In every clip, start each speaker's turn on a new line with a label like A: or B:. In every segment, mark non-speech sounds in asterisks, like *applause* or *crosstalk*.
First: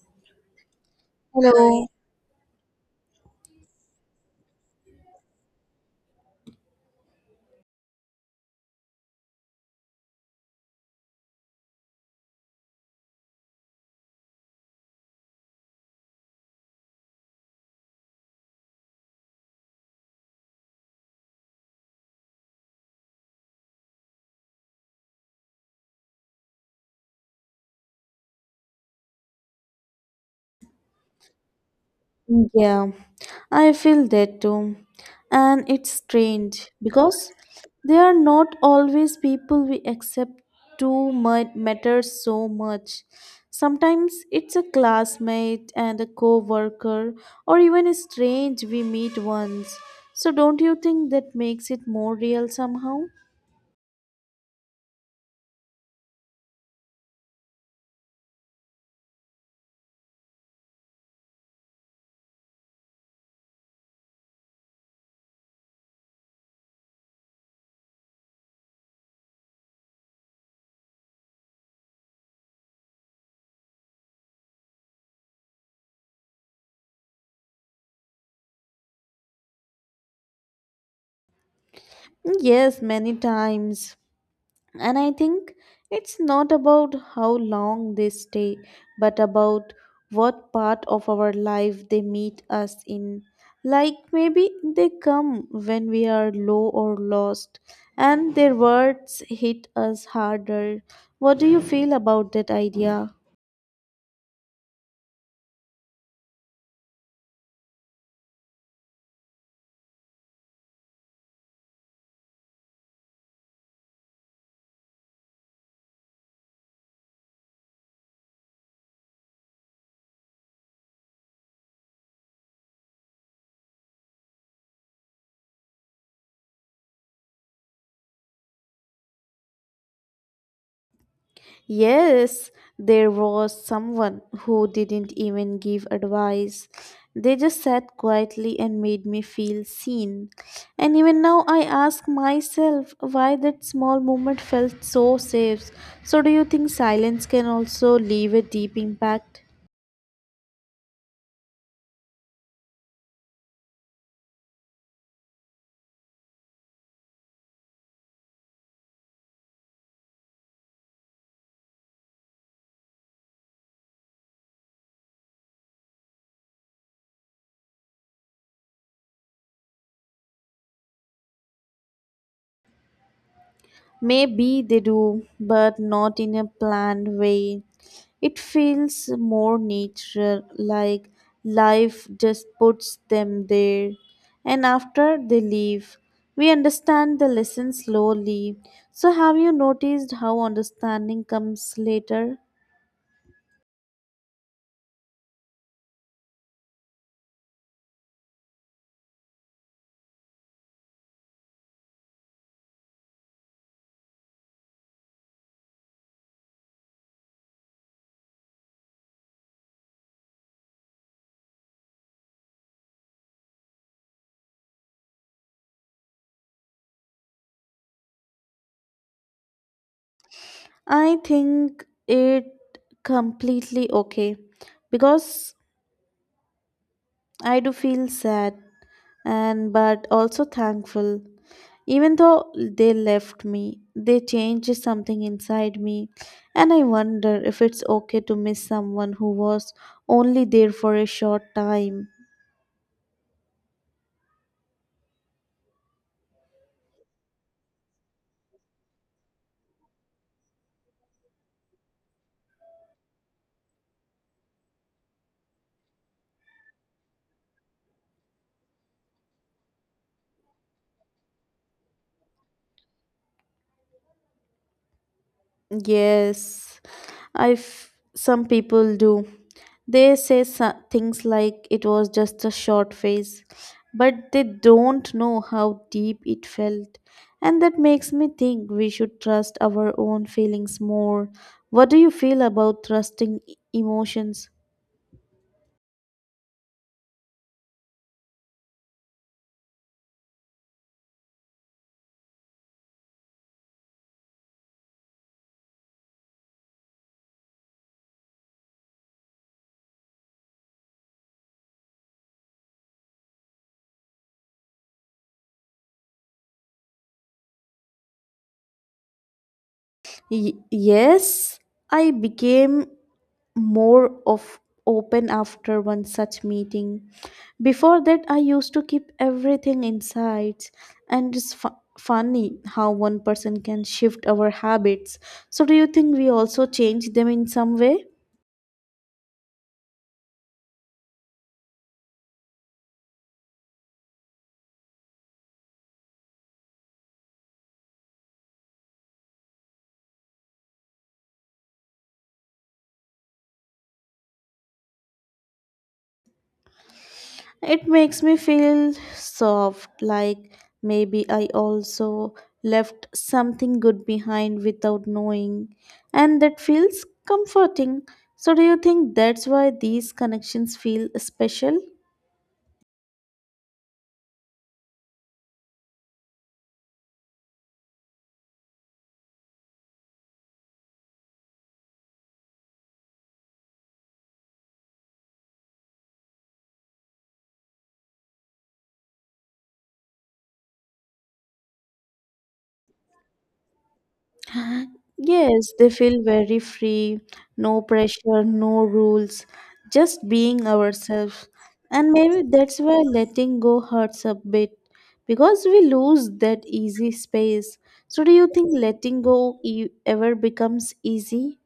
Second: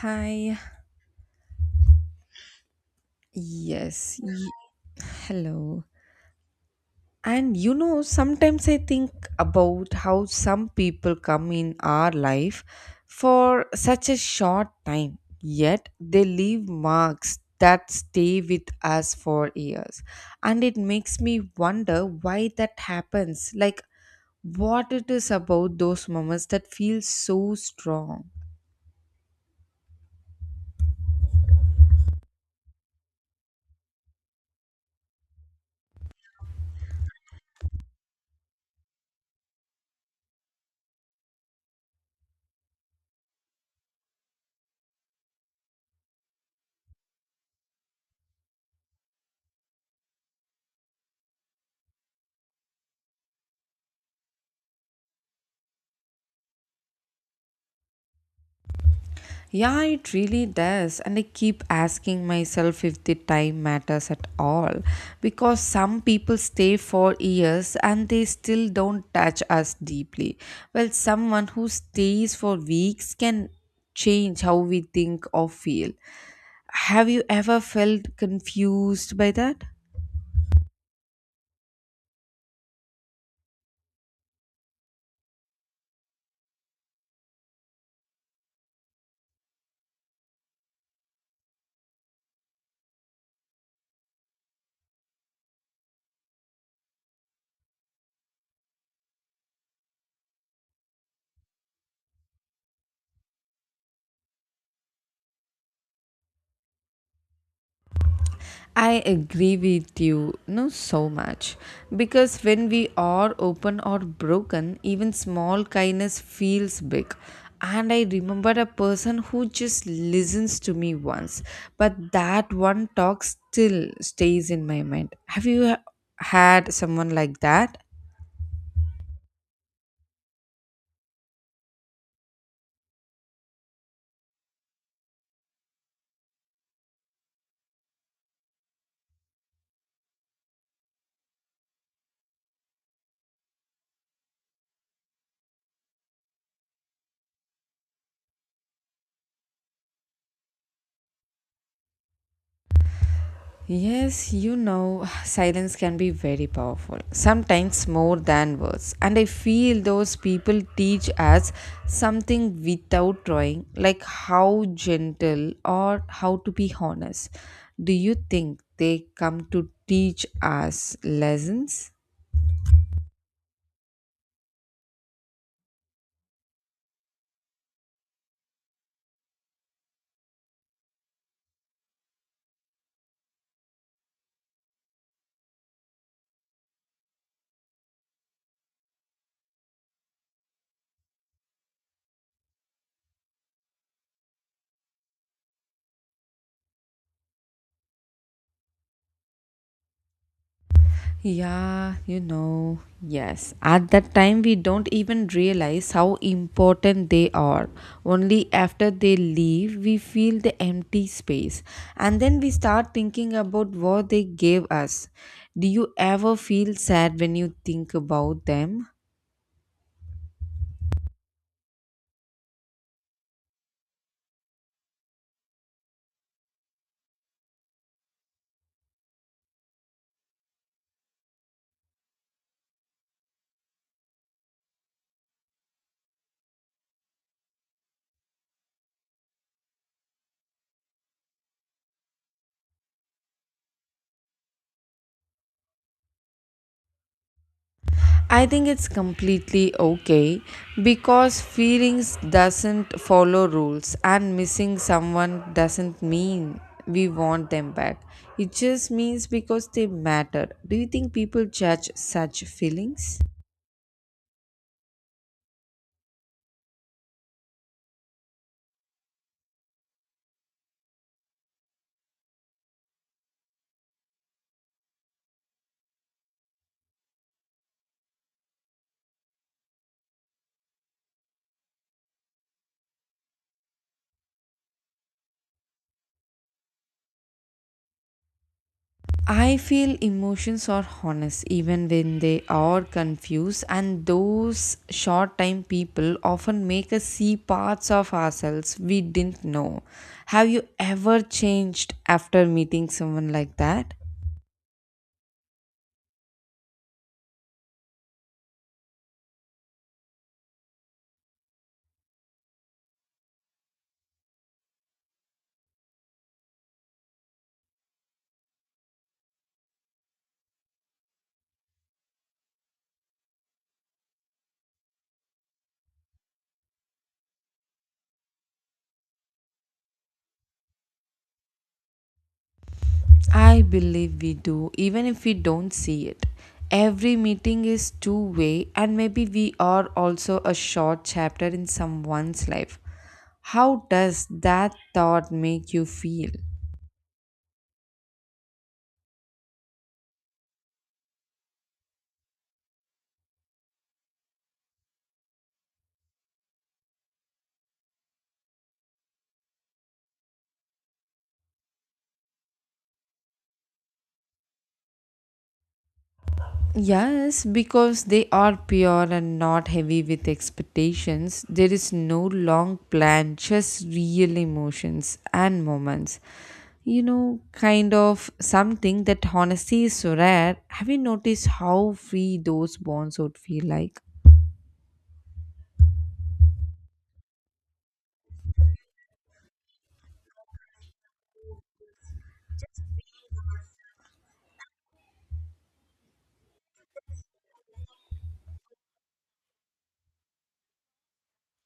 A: Hi.
B: Hello.
A: Yes. Hello. Sometimes I think about how some people come in our life for such a short time, yet they leave marks that stay with us for years. And it makes me wonder why that happens. Like, what it is about those moments that feel so strong.
B: Yeah, I feel that too. And it's strange because they are not always people we accept to matter so much. Sometimes it's a classmate and a co worker, or even a strange we meet once. So, don't you think that makes it more real somehow?
A: Yeah, it really does. And I keep asking myself if the time matters at all. Because some people stay for years and they still don't touch us deeply. Well, someone who stays for weeks can change how we think or feel. Have you ever felt confused by that?
B: Yes, many times. And I think it's not about how long they stay, but about what part of our life they meet us in. Like maybe they come when we are low or lost, and their words hit us harder. What do you feel about that idea?
A: I agree with you, no, so much. Because when we are open or broken, even small kindness feels big. And I remember a person who just listens to me once, but that one talk still stays in my mind. Have you had someone like that?
B: Yes, there was someone who didn't even give advice. They just sat quietly and made me feel seen. And even now, I ask myself why that small moment felt so safe. So, do you think silence can also leave a deep impact?
A: Yes, you know, *sighs* silence can be very powerful, sometimes more than words. And I feel those people teach us something without trying, like how gentle or how to be honest. Do you think they come to teach us lessons?
B: Maybe they do, but not in a planned way. It feels more natural, like life just puts them there. And after they leave, we understand the lesson slowly. So, have you noticed how understanding comes later?
A: Yeah, you know, yes. At that time, we don't even realize how important they are. Only after they leave, we feel the empty space. And then we start thinking about what they gave us. Do you ever feel sad when you think about them?
B: I think it completely okay because I do feel sad and but also thankful. Even though they left me, they changed something inside me, and I wonder if it's okay to miss someone who was only there for a short time.
A: I think it's completely okay because feelings doesn't follow rules and missing someone doesn't mean we want them back. It just means because they matter. Do you think people judge such feelings?
B: Yes, some people do. They say things like it was just a short phase, but they don't know how deep it felt. And that makes me think we should trust our own feelings more. What do you feel about trusting emotions?
A: I feel emotions are honest even when they are confused, and those short time people often make us see parts of ourselves we didn't know. Have you ever changed after meeting someone like that?
B: Yes, I became more of open after one such meeting. Before that, I used to keep everything inside, and it's funny how one person can shift our habits. So, do you think we also change them in some way?
A: I believe we do, even if we don't see it. Every meeting is two way, and maybe we are also a short chapter in someone's life. How does that thought make you feel?
B: It makes me feel soft, like maybe I also left something good behind without knowing, and that feels comforting. So, do you think that's why these connections feel special?
A: Yes, because they are pure and not heavy with expectations. There is no long plan, just real emotions and moments. You know, kind of something that honesty is so rare. Have you noticed how free those bonds would feel like?
B: Yes, they feel very free, no pressure, no rules, just being ourselves. And maybe that's why letting go hurts a bit because we lose that easy space. So, do you think letting go ever becomes easy?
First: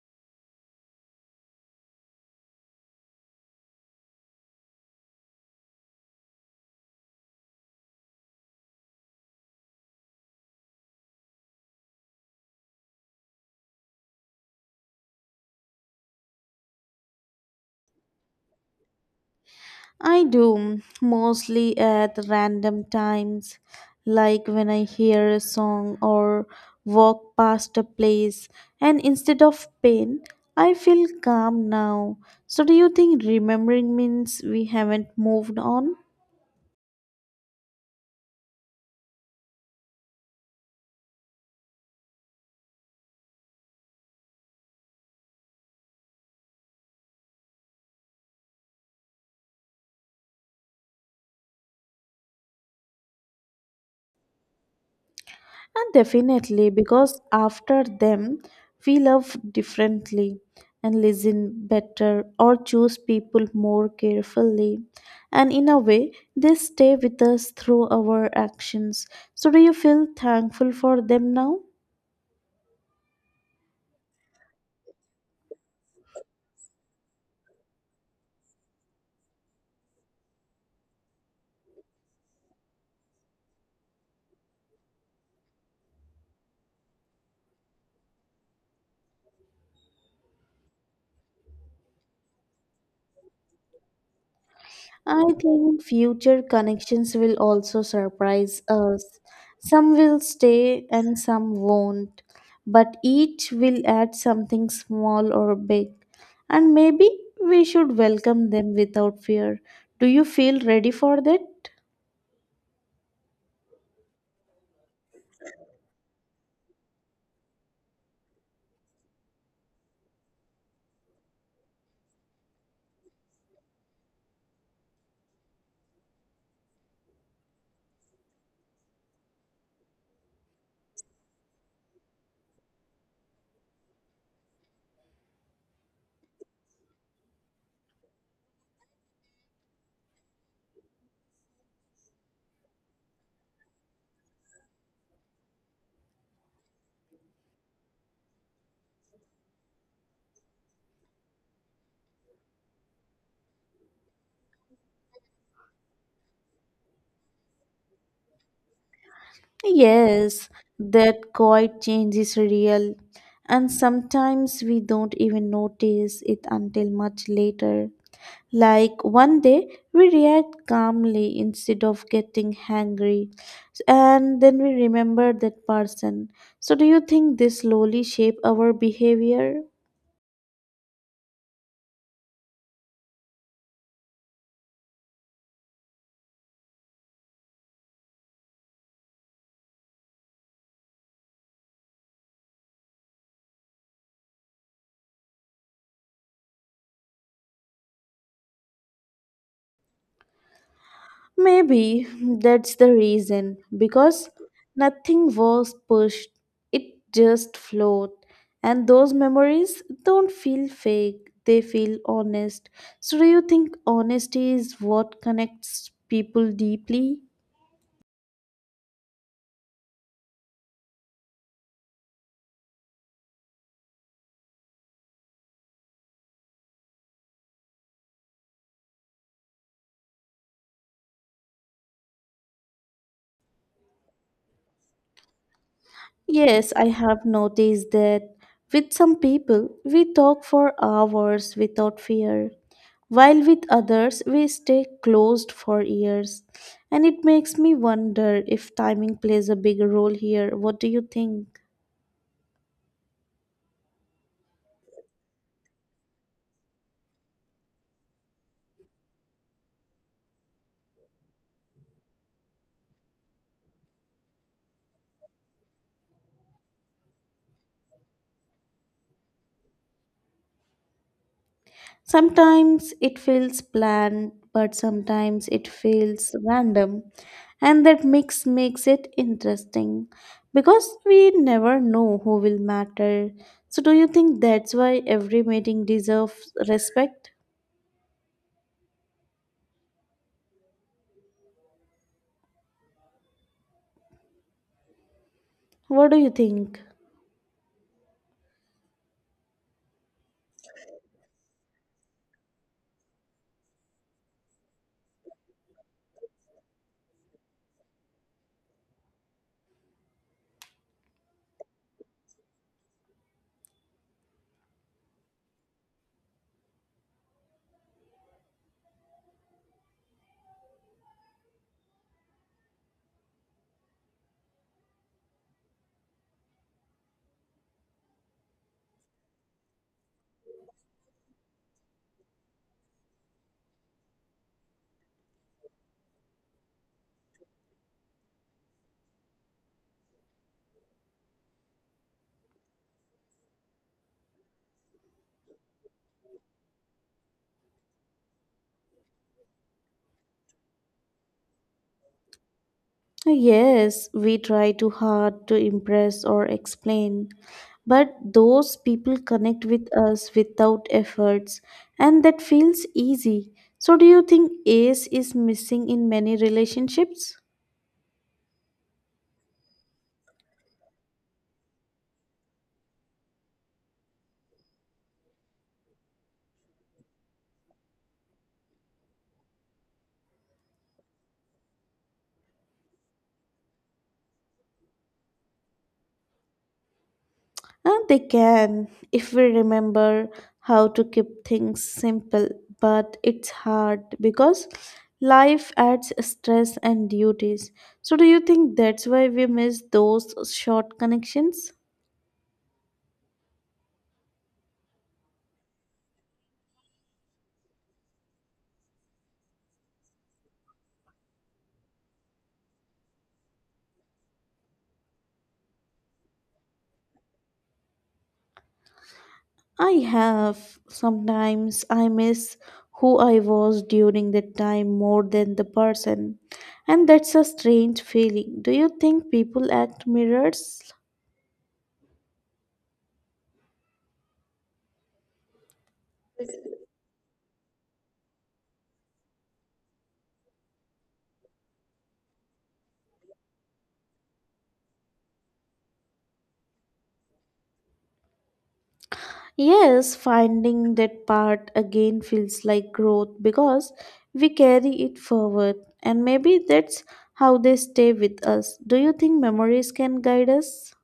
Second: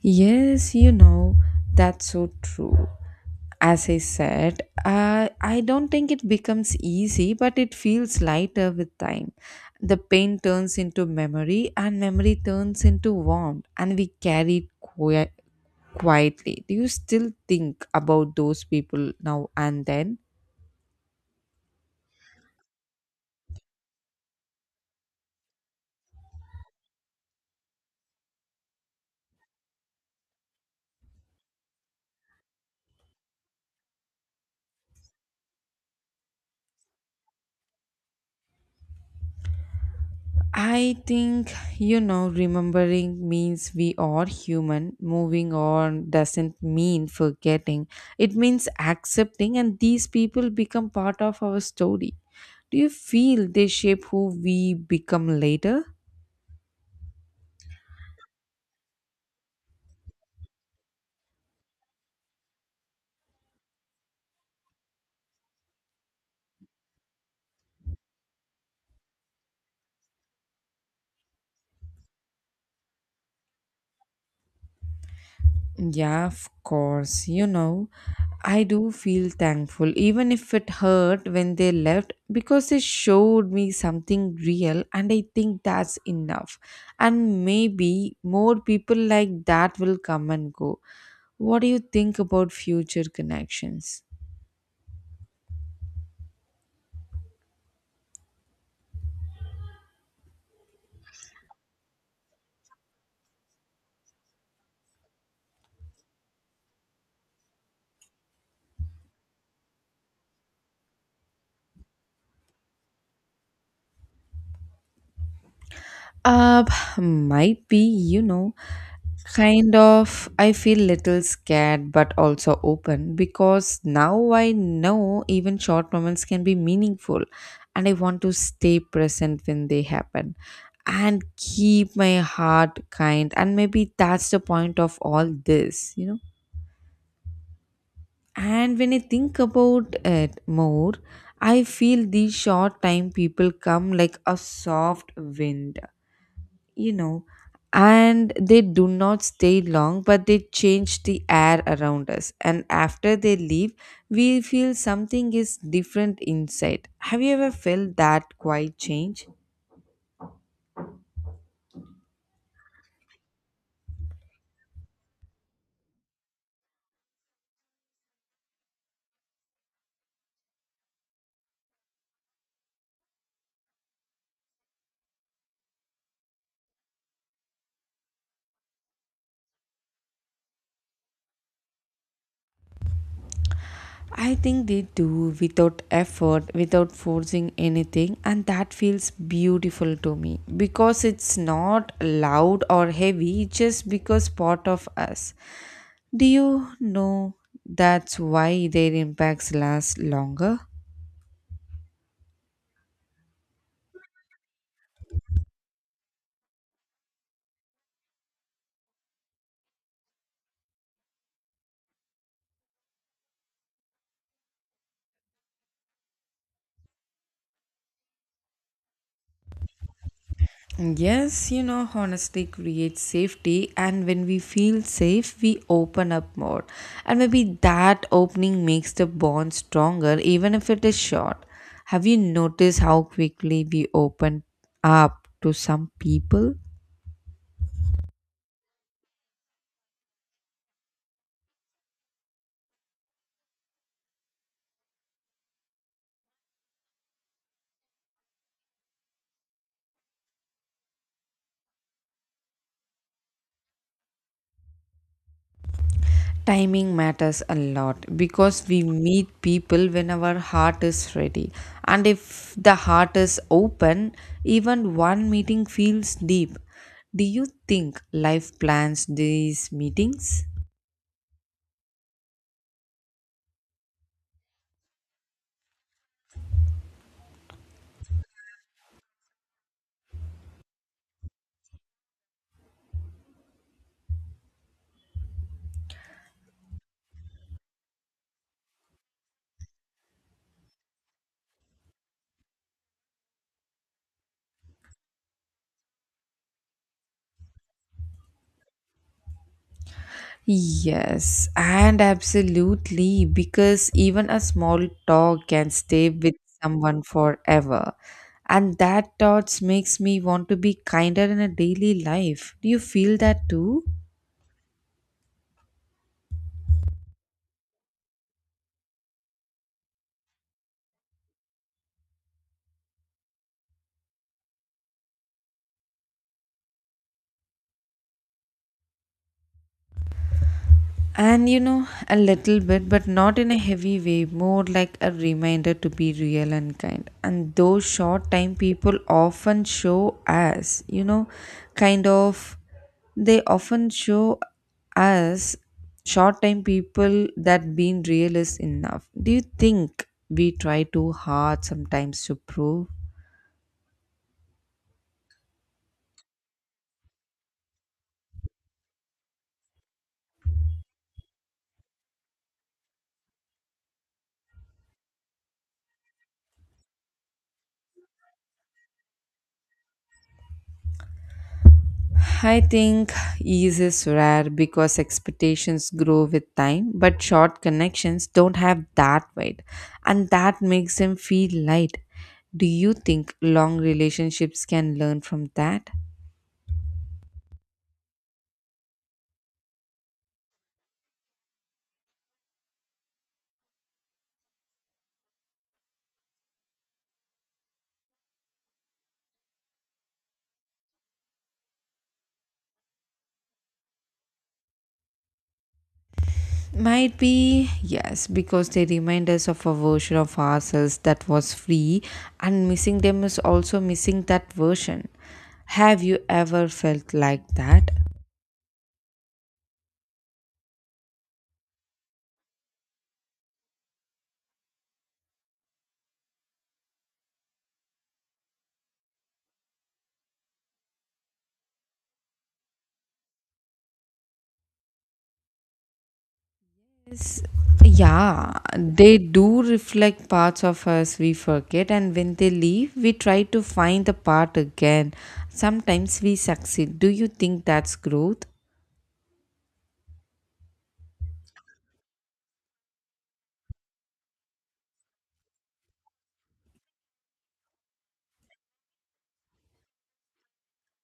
A: Yes, you know, that's so true. As I said, I don't think it becomes easy, but it feels lighter with time. The pain turns into memory, and memory turns into warmth, and we carry it quietly. Do you still think about those people now and then?
B: I do, mostly at random times, like when I hear a song or walk past a place, and instead of pain, I feel calm now. So, do you think remembering means we haven't moved on?
A: I think, you know, remembering means we are human. Moving on doesn't mean forgetting, it means accepting, and these people become part of our story. Do you feel they shape who we become later?
B: And definitely, because after them, we love differently and listen better or choose people more carefully. And in a way, they stay with us through our actions. So, do you feel thankful for them now?
A: Yeah, of course, you know. I do feel thankful, even if it hurt when they left, because they showed me something real, and I think that's enough. And maybe more people like that will come and go. What do you think about future connections?
B: I think future connections will also surprise us. Some will stay and some won't, but each will add something small or big. And maybe we should welcome them without fear. Do you feel ready for that?
A: Uh, might be, you know, kind of. I feel little scared but also open because now I know even short moments can be meaningful and I want to stay present when they happen and keep my heart kind and maybe that's the point of all this. And when I think about it more, I feel these short time people come like a soft wind you know, and they do not stay long, but they change the air around us. And after they leave, we feel something is different inside. Have you ever felt that quiet change?
B: Yes, that quiet change is real. And sometimes we don't even notice it until much later. Like one day we react calmly instead of getting hangry, and then we remember that person. So, do you think this slowly shape our behavior?
A: I think they do without effort, without forcing anything, and that feels beautiful to me because it's not loud or heavy, it's just because part of us. Do you know that's why their impacts last longer?
B: Maybe *laughs* that's the reason because nothing was pushed, it just flowed. And those memories don't feel fake, they feel honest. So, do you think honesty is what connects people deeply?
A: Yes, you know, honestly creates safety, and when we feel safe, we open up more. And maybe that opening makes the bond stronger, even if it is short. Have you noticed how quickly we open up to some people?
B: Yes, I have noticed that with some people, we talk for hours without fear, while with others, we stay closed for years. And it makes me wonder if timing plays a big role here. What do you think?
A: Timing matters a lot because we meet people when our heart is ready. And if the heart is open, even one meeting feels deep. Do you think life plans these meetings?
B: Sometimes it feels planned, but sometimes it feels random, and that mix makes it interesting because we never know who will matter. So, do you think that's why every meeting deserves respect? What do you think?
A: Yes, and absolutely, because even a small talk can stay with someone forever. And that thoughts makes me want to be kinder in a daily life. Do you feel that too? And you know, a little bit, but not in a heavy way, more like a reminder to be real and kind. And those short time people often show us, you know, kind of, they often show us short time people that being real is enough. Do you think we try too hard sometimes to prove?
B: Yes, we try too hard to impress or explain, but those people connect with us without efforts, and that feels easy. So, do you think ACE is missing in many relationships?
A: I think ease is rare because expectations grow with time, but short connections don't have that weight, and that makes them feel light. Do you think long relationships can learn from that?
B: They can, if we remember how to keep things simple, but it's hard because life adds stress and duties. So, do you think that's why we miss those short connections?
A: Might be yes, because they remind us of a version of ourselves that was free, and missing them is also missing that version. Have you ever felt like that?
B: I have. Sometimes I miss who I was during that time more than the person. And that's a strange feeling. Do you think people act mirrors?
A: Yeah, they do reflect parts of us we forget, and when they leave, we try to find the part again. Sometimes we succeed. Do you think that's growth?
B: Yes, finding that part again feels like growth because we carry it forward. And maybe that's how they stay with us. Do you think memories can guide us?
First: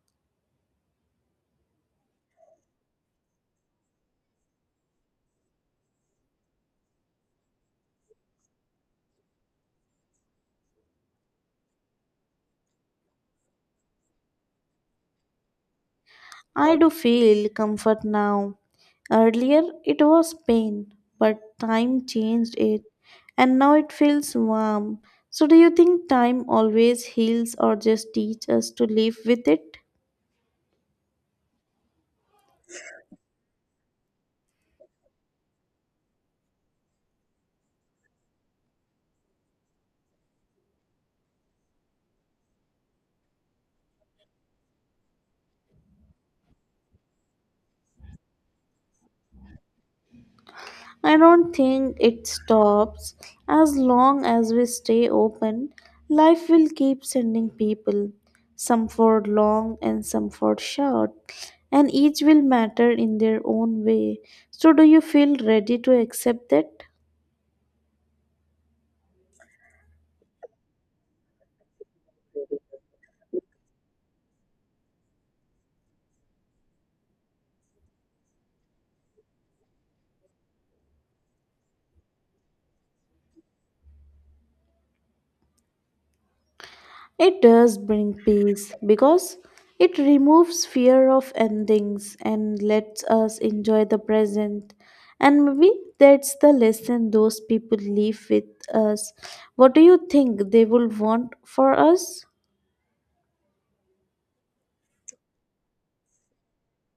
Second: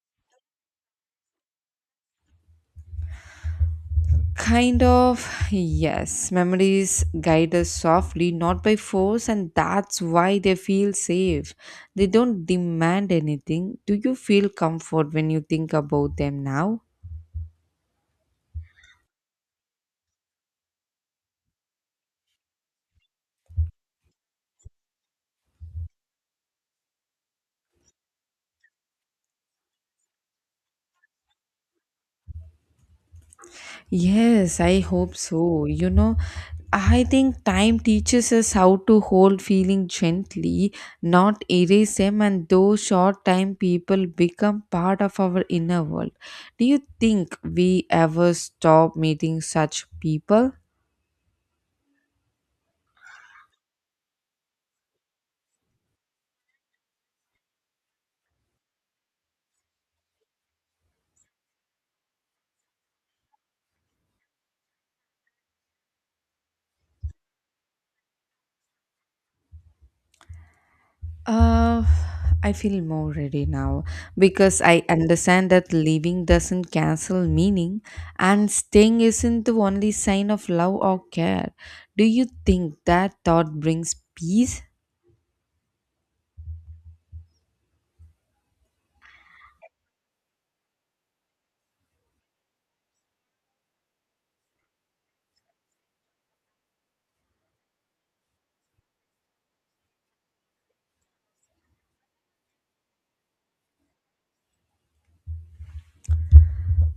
A: Kind of, yes. Memories guide us softly, not by force, and that's why they feel safe. They don't demand anything. Do you feel comfort when you think about them
B: I
A: now?
B: do feel comfort now. Earlier it was pain, but time changed it, and now it feels warm. So, do you think time always heals or just teaches us to live with it?
A: Yes, I hope so. You know, I think time teaches us how to hold feeling gently, not erase them, and those short time people become part of our inner world. Do you think we ever stop meeting such people?
B: I don't think it stops. As long as we stay open, life will keep sending people, some for long and some for short, and each will matter in their own way. So, do you feel ready to accept that?
A: Uh, I feel more ready now because I understand that leaving doesn't cancel meaning and staying isn't the only sign of love or care. Do you think that thought brings peace?
B: It does bring peace because it removes fear of endings and lets us enjoy the present. And maybe that's the lesson those people leave with us. What do you think they will want for us?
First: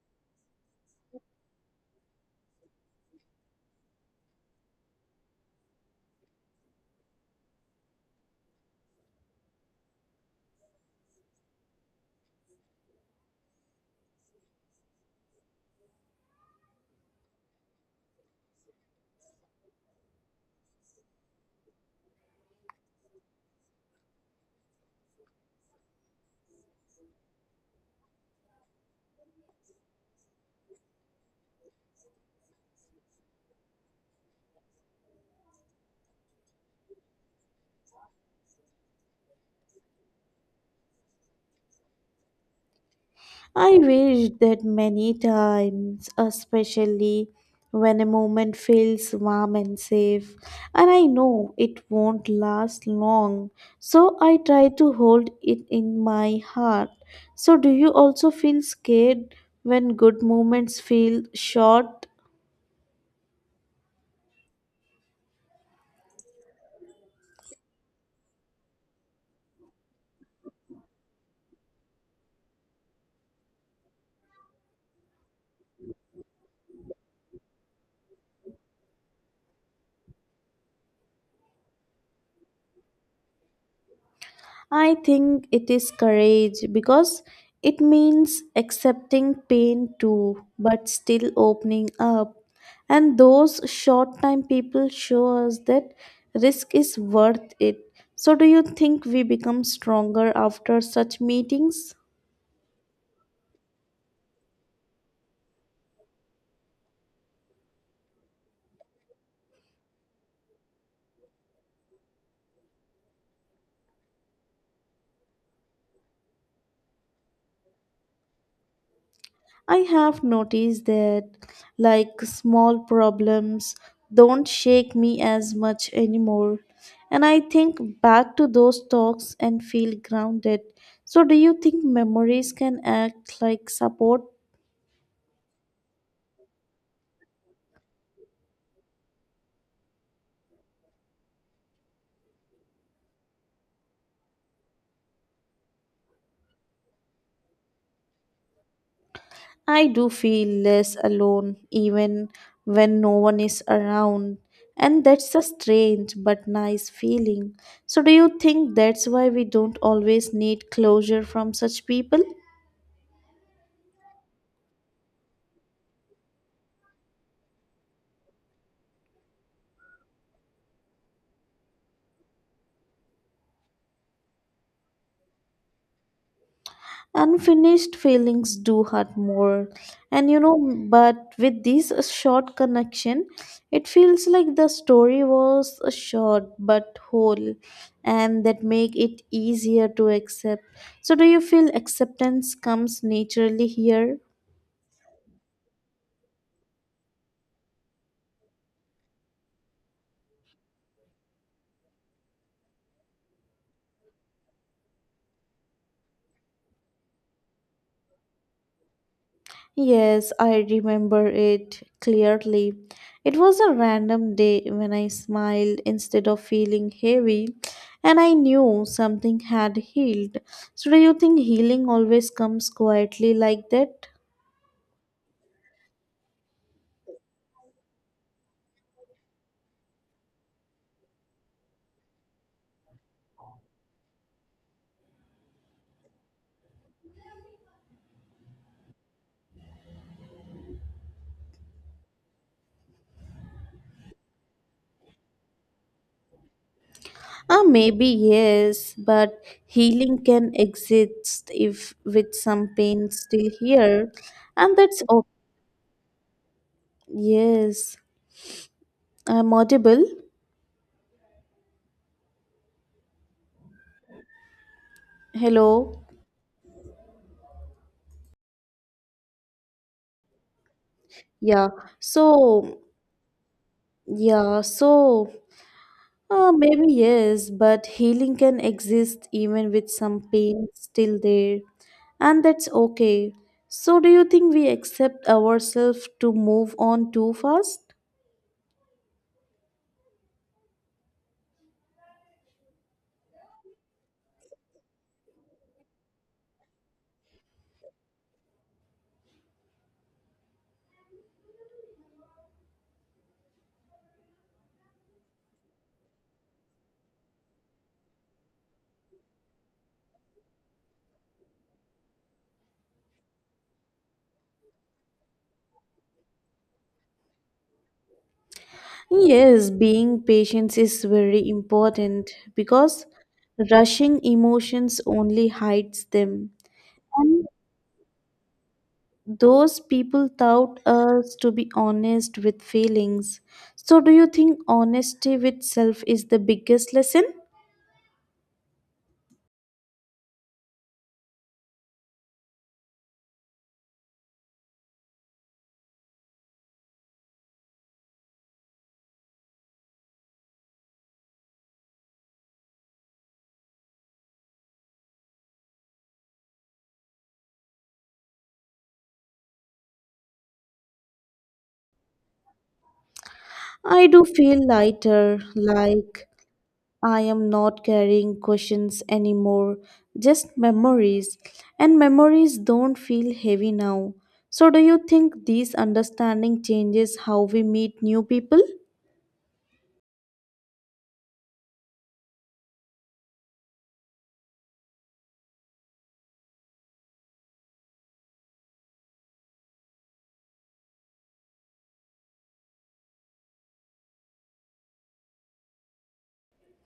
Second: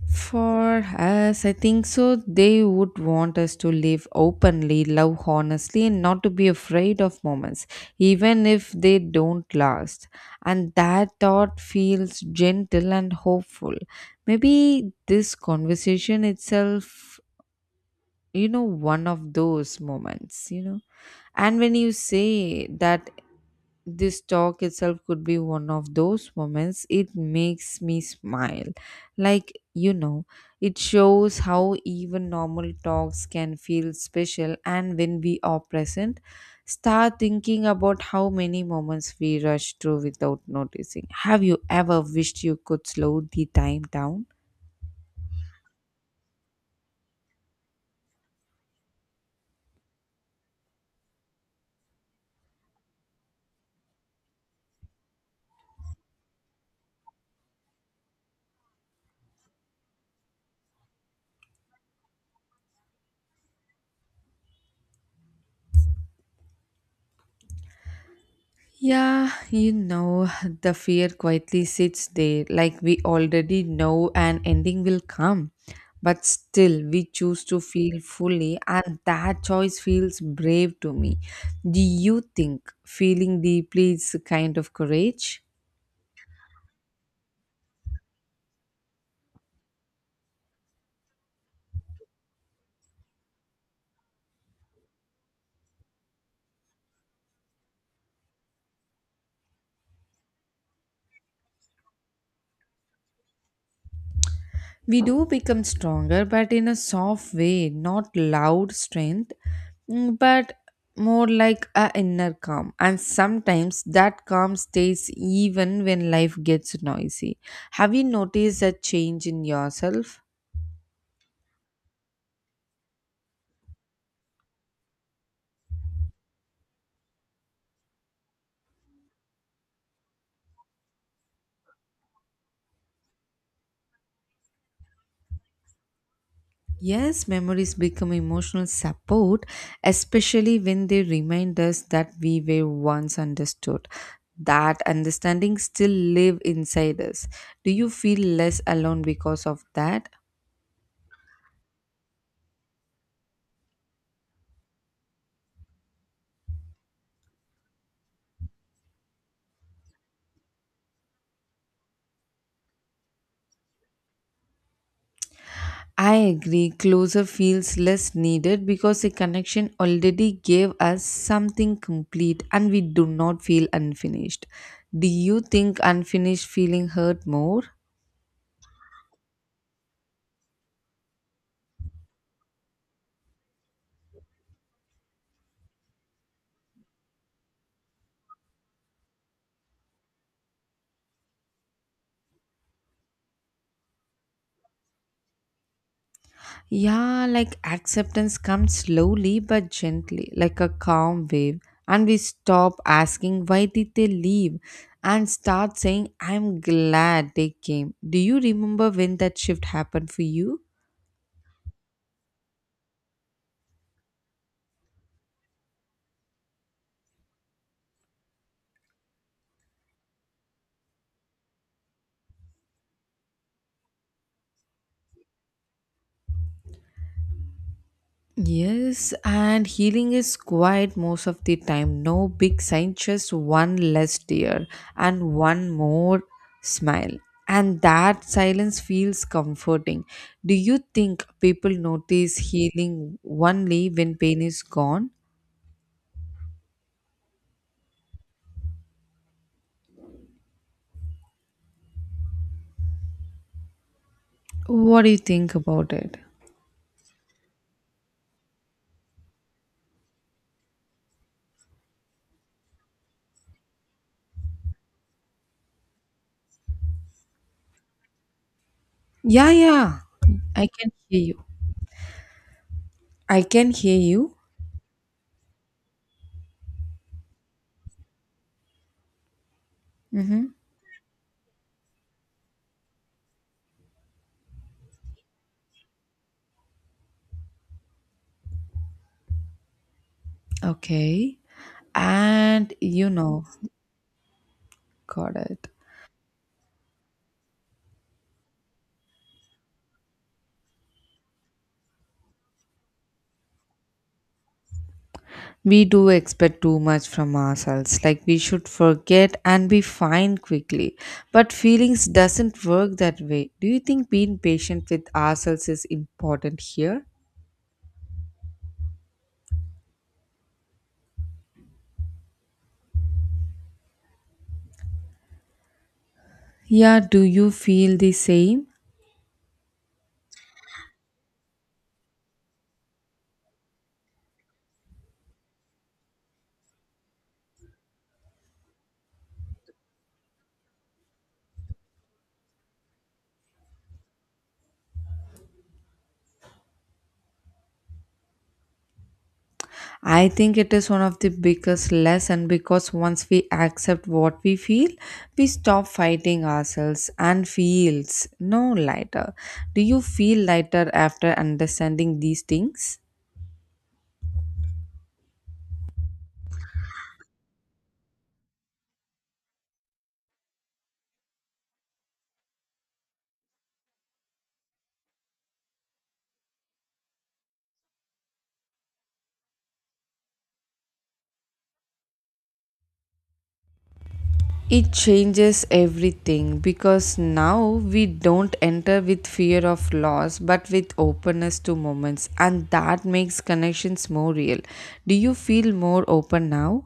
A: For us, I think so. They would want us to live openly, love honestly, and not to be afraid of moments, even if they don't last. And that thought feels gentle and hopeful. Maybe this conversation itself, you know, one of those moments, you know. And when you say that this talk itself could be one of those moments it makes me smile like you know it shows how even normal talks can feel special and when we are present start thinking about how many moments we rush through without noticing have you ever wished you could slow the
B: I
A: time down.
B: wish that many times, especially when a moment feels warm and safe, and I know it won't last long, so I try to hold it in my heart. So, do you also feel scared when good moments feel short?
A: Yeah, you know, the fear quietly sits there, like we already know an ending will come. But still, we choose to feel fully, and that choice feels brave to me. Do you think feeling deeply is a kind of
B: I
A: courage?
B: think it is courage because it means accepting pain too, but still opening up. And those short time people show us that risk is worth it. So, do you think we become stronger after such meetings?
A: We do become stronger, but in a soft way, not loud strength, but more like a inner calm. And sometimes that calm stays even when life gets noisy. Have you noticed a change in
B: I
A: yourself?
B: have noticed that like small problems don't shake me as much anymore. And I think back to those talks and feel grounded. So, do you think memories can act like support?
A: Yes, memories become emotional support, especially when they remind us that we were once understood. That understanding still live inside us. Do you feel less alone because of
B: I
A: that?
B: do feel less alone even when no one is around. And that's a strange but nice feeling. So, do you think that's why we don't always need closure from such people?
A: I agree, closer feels less needed because the connection already gave us something complete and we do not feel unfinished. Do you think unfinished feeling hurt more?
B: Unfinished feelings do hurt more, and but with this short connection, it feels like the story was short but whole, and that make it easier to accept. So, do you feel acceptance comes naturally here?
A: Yeah, like acceptance comes slowly but gently, like a calm wave, and we stop asking why did they leave and start saying I'm glad they came. Do you remember when that shift happened for
B: Yes, I
A: you?
B: remember it clearly. It was a random day when I smiled instead of feeling heavy, and I knew something had healed. So, do you think healing always comes quietly like that?
A: Yes, and healing is quiet most of the time. No big sign, just one less tear and one more smile. And that silence feels comforting. Do you think people notice healing only when pain is gone?
B: Ah, maybe yes, but healing can exist if with some pain still here, and
A: What
B: that's
A: do you
B: oh,
A: think about it?
B: yes, I'm audible. Hello,
A: Yeah, yeah, I can hear you.
B: yeah, so
A: I can hear you.
B: yeah, so. Maybe yes, but healing can exist even with some
A: Mm-hmm.
B: pain still there, and that's okay. So, do you think we accept ourselves to move on too fast?
A: Okay. And you know, got it. We do expect too much from ourselves, like we should forget and be fine quickly. But feelings doesn't work that way. Do you think being patient with ourselves is important here?
B: Yes, being patient is very important because rushing emotions only hides them.
A: Yeah, do you feel the same?
B: Those people taught us to be honest with feelings. So, do you think honesty with self is the biggest lesson?
A: I think it is one of the biggest lesson because once we accept what we feel, we stop fighting ourselves and feels no lighter. Do you feel lighter after understanding these things?
B: I do feel lighter, like I am not carrying questions anymore, just memories. And memories don't feel heavy now. So, do you think this understanding changes how we meet new people?
A: It changes everything because now we don't enter with fear of loss but with openness to moments, and that makes connections more real. Do you feel more open now?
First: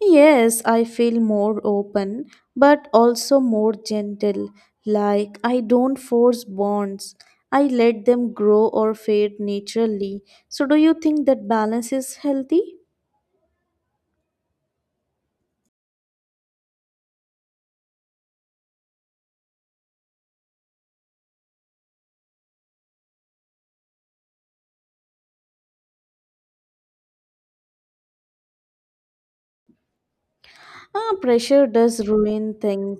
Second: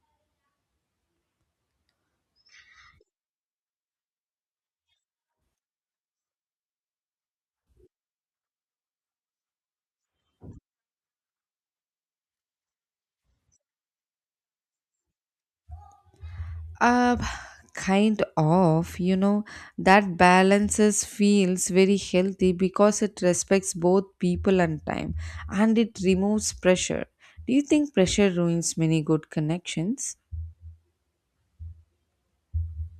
B: Yes, I feel more open, but also more gentle. Like, I don't force bonds, I let them grow or fade naturally. So, do you think that balance is healthy?
A: Uh, kind of, you know, that balances feels very healthy because it respects both people and time and it removes pressure. Do you think pressure ruins many good connections?
B: Ah, pressure does ruin things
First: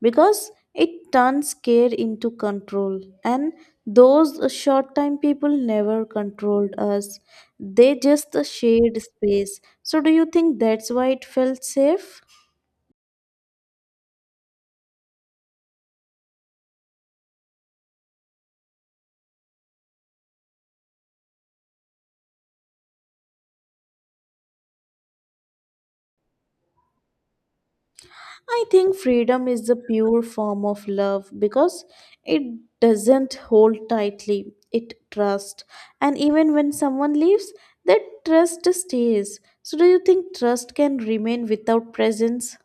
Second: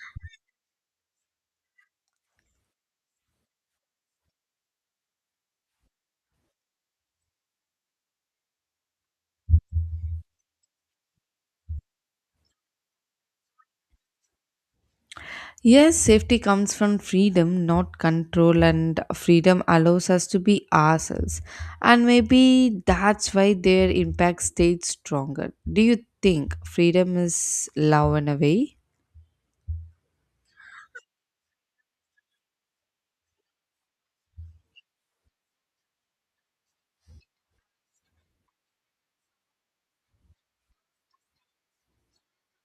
B: because it turns care into control, and those short time people never controlled us, they just shared space. So, do you think that's why it felt safe?
A: Yes, safety comes from freedom, not control, and freedom allows us to be ourselves. And maybe that's why their impact stayed stronger. Do you think freedom is love in a
B: I
A: way?
B: think freedom is the pure form of love because it doesn't hold tightly, it trusts. And even when someone leaves, that trust stays. So, do you think trust can remain without presence?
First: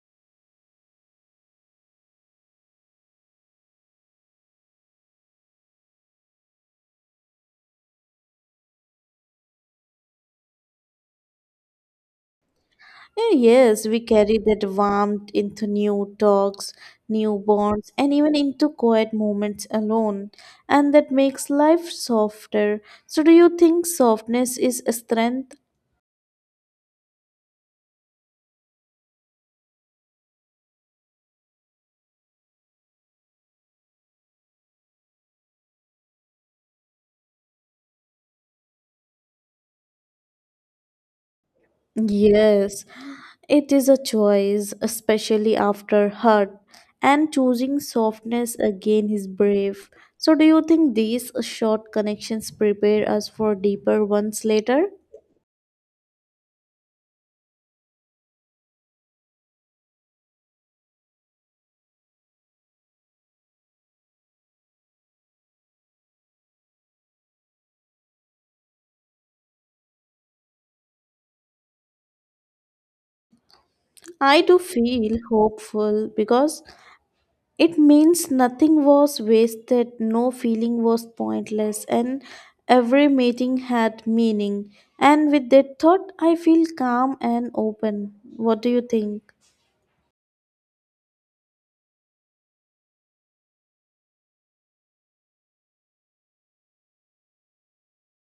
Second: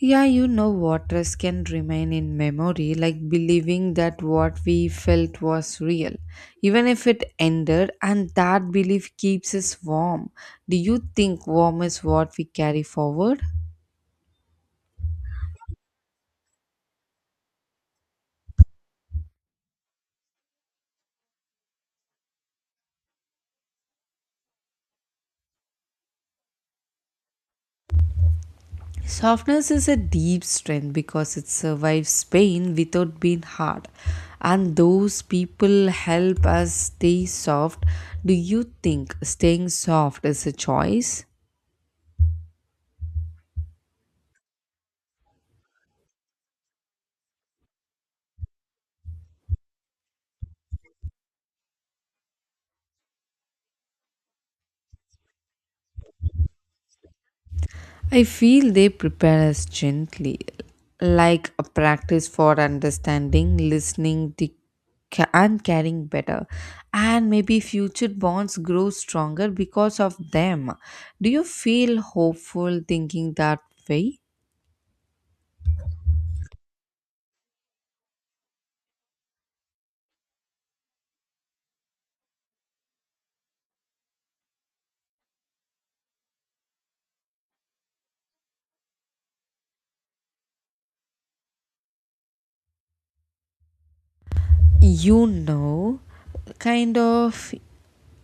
A: Yeah, you know, waters can remain in memory, like believing that what we felt was real, even if it ended, and that belief keeps us warm. Do you think warm is what we carry
B: Eh,
A: forward?
B: yes, we carry that warmth into new talks, new bonds, and even into quiet moments alone. And that makes life softer. So, do you think softness is a strength?
A: Softness is a deep strength because it survives pain without being hard. And those people help us stay soft. Do you think staying soft is a choice?
B: Yes, it is a choice, especially after hurt, and choosing softness again is brave. So, do you think these short connections prepare us for deeper ones later?
A: I feel they prepare us gently, like a practice for understanding, listening, and caring better. And maybe future bonds grow stronger because of them. Do you feel hopeful thinking that way?
B: I do feel hopeful because it means nothing was wasted, no feeling was pointless, and every meeting had meaning. And with that thought, I feel calm and open. What do you think?
A: You know, kind of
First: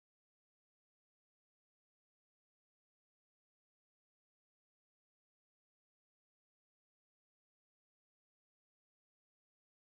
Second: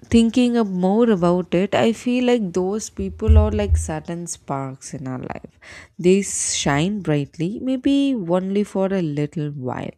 A: thinking more about it, I feel like those people are like certain sparks in our life. They shine brightly, maybe only for a little while.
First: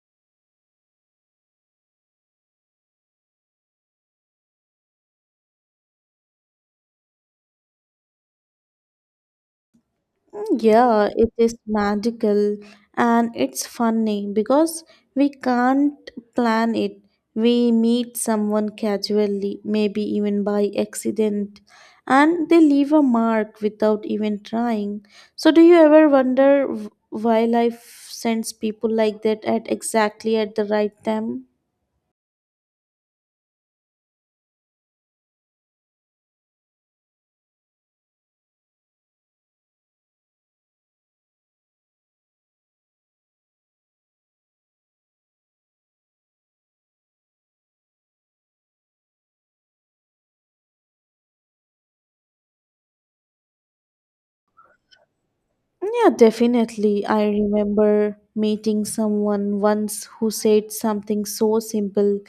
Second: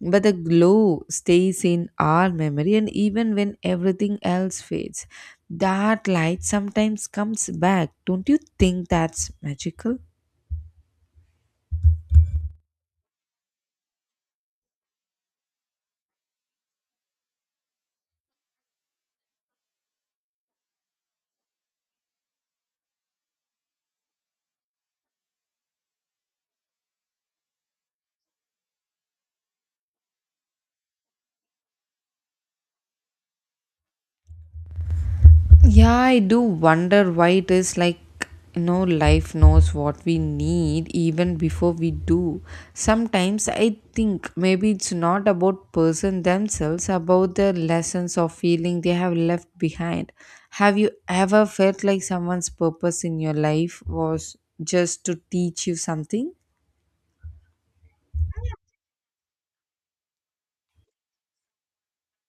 A: But the glow stays in our memory, and even when everything else fades, that light sometimes comes back. Don't you think that's magical?
B: Mm, yeah, it is magical and it's funny because we can't plan it. We meet someone casually, maybe even by accident, and they leave a mark without even trying. So, do you ever wonder why life sends people like that at exactly at the right time?
A: Yeah, I do wonder why it is like, you know, life knows what we need even before we do. Sometimes I think maybe it's not about person themselves, about the lessons or feeling they have left behind. Have you ever felt like someone's purpose in your life was just to teach you
B: Yeah,
A: something?
B: definitely. I remember meeting someone once who said something so simple,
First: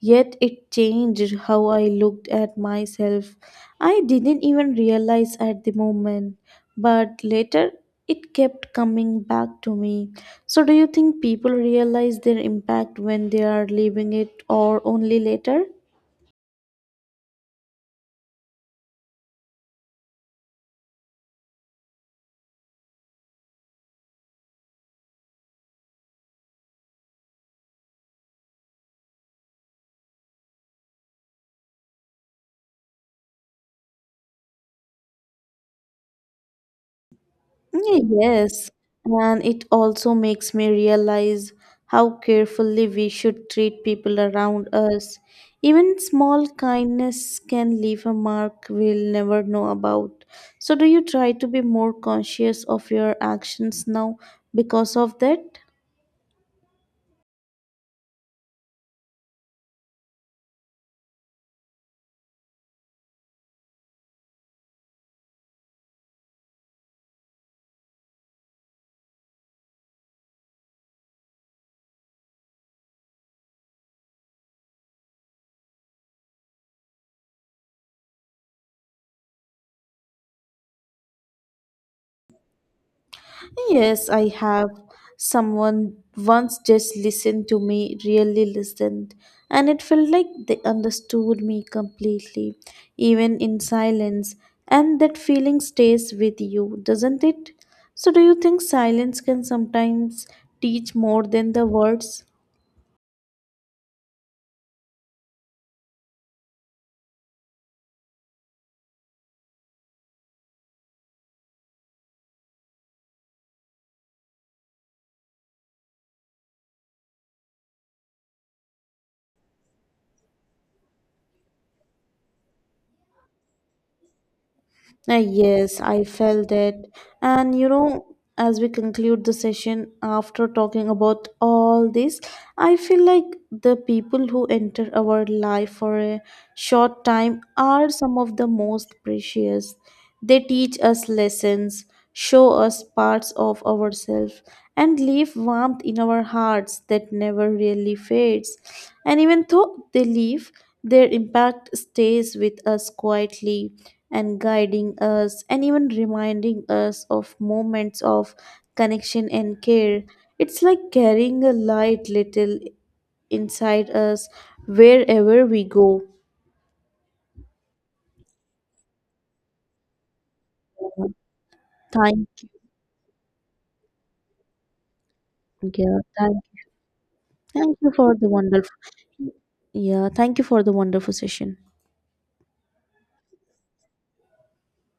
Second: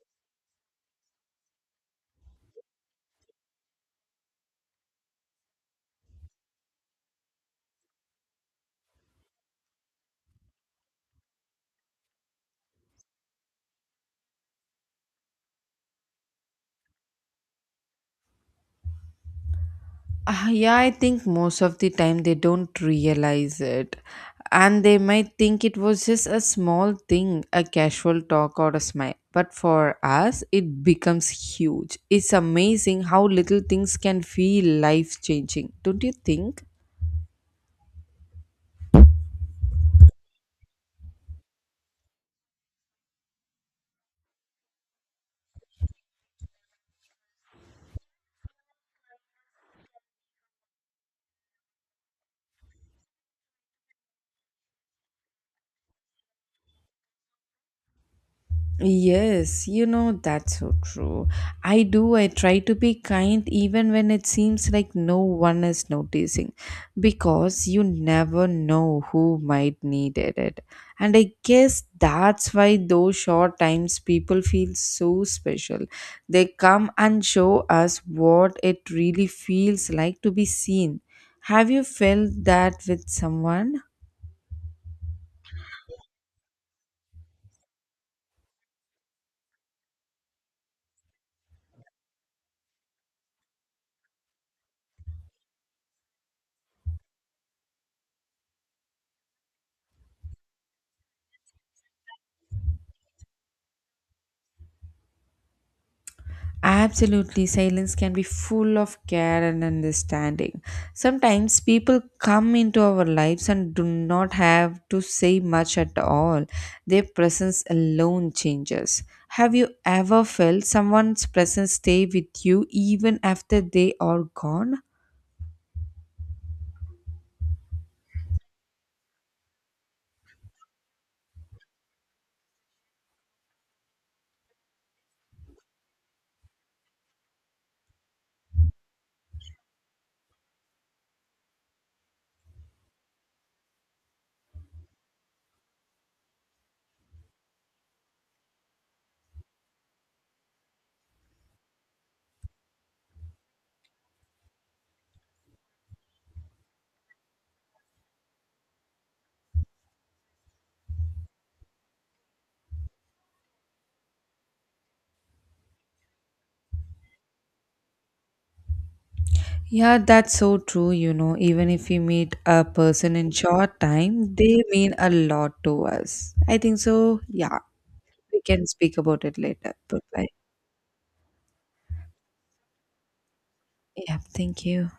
B: yet it changed how I looked at myself. I didn't even realize at the moment, but later it kept coming back to me. So, do you think people realize their impact when they are leaving it or only later?
A: Yeah, I think most of the time they don't realize it. And they might think it was just a small thing, a casual talk or a smile. But for us, it becomes huge. It's amazing how little things can feel life changing, don't you think?
B: Mm, yes, and it also makes me realize how carefully we should treat people around us. Even small kindness can leave a mark we'll never know about. So, do you try to be more conscious of your actions now because of that?
A: Yes, you know, that's so true. I do. I try to be kind even when it seems like no one is noticing because you never know who might need it. And I guess that's why those short times people feel so special. They come and show us what it really feels like to be seen. Have you felt that with someone?
B: Yes, I have. Someone once just listened to me, really listened, and it felt like they understood me completely, even in silence. And that feeling stays with you, doesn't it? So, do you think silence can sometimes teach more than the words?
A: Absolutely, silence can be full of care and understanding. Sometimes people come into our lives and do not have to say much at all. Their presence alone changes. Have you ever felt someone's presence stay with you even after they are gone?
B: Yes, I felt it. And you know, as we conclude the session after talking about all this, I feel like the people who enter our life for a short time are some of the most precious. They teach us lessons, show us parts of ourselves, and leave warmth in our hearts that never really fades. And even though they leave, their impact stays with us quietly and guiding us and even reminding us of moments of connection and care. It's like carrying a light little inside us wherever we go.
A: Yeah, that's so true. You know, even if we meet
B: Thank
A: a person in short time, they mean a lot
B: you.
A: to
B: Yeah,
A: us.
B: Thank,
A: I think so. Yeah,
B: thank you for the
A: we can
B: wonderful
A: speak about it later. Bye
B: yeah,
A: bye.
B: thank you for the wonderful session.
A: Yeah, thank you.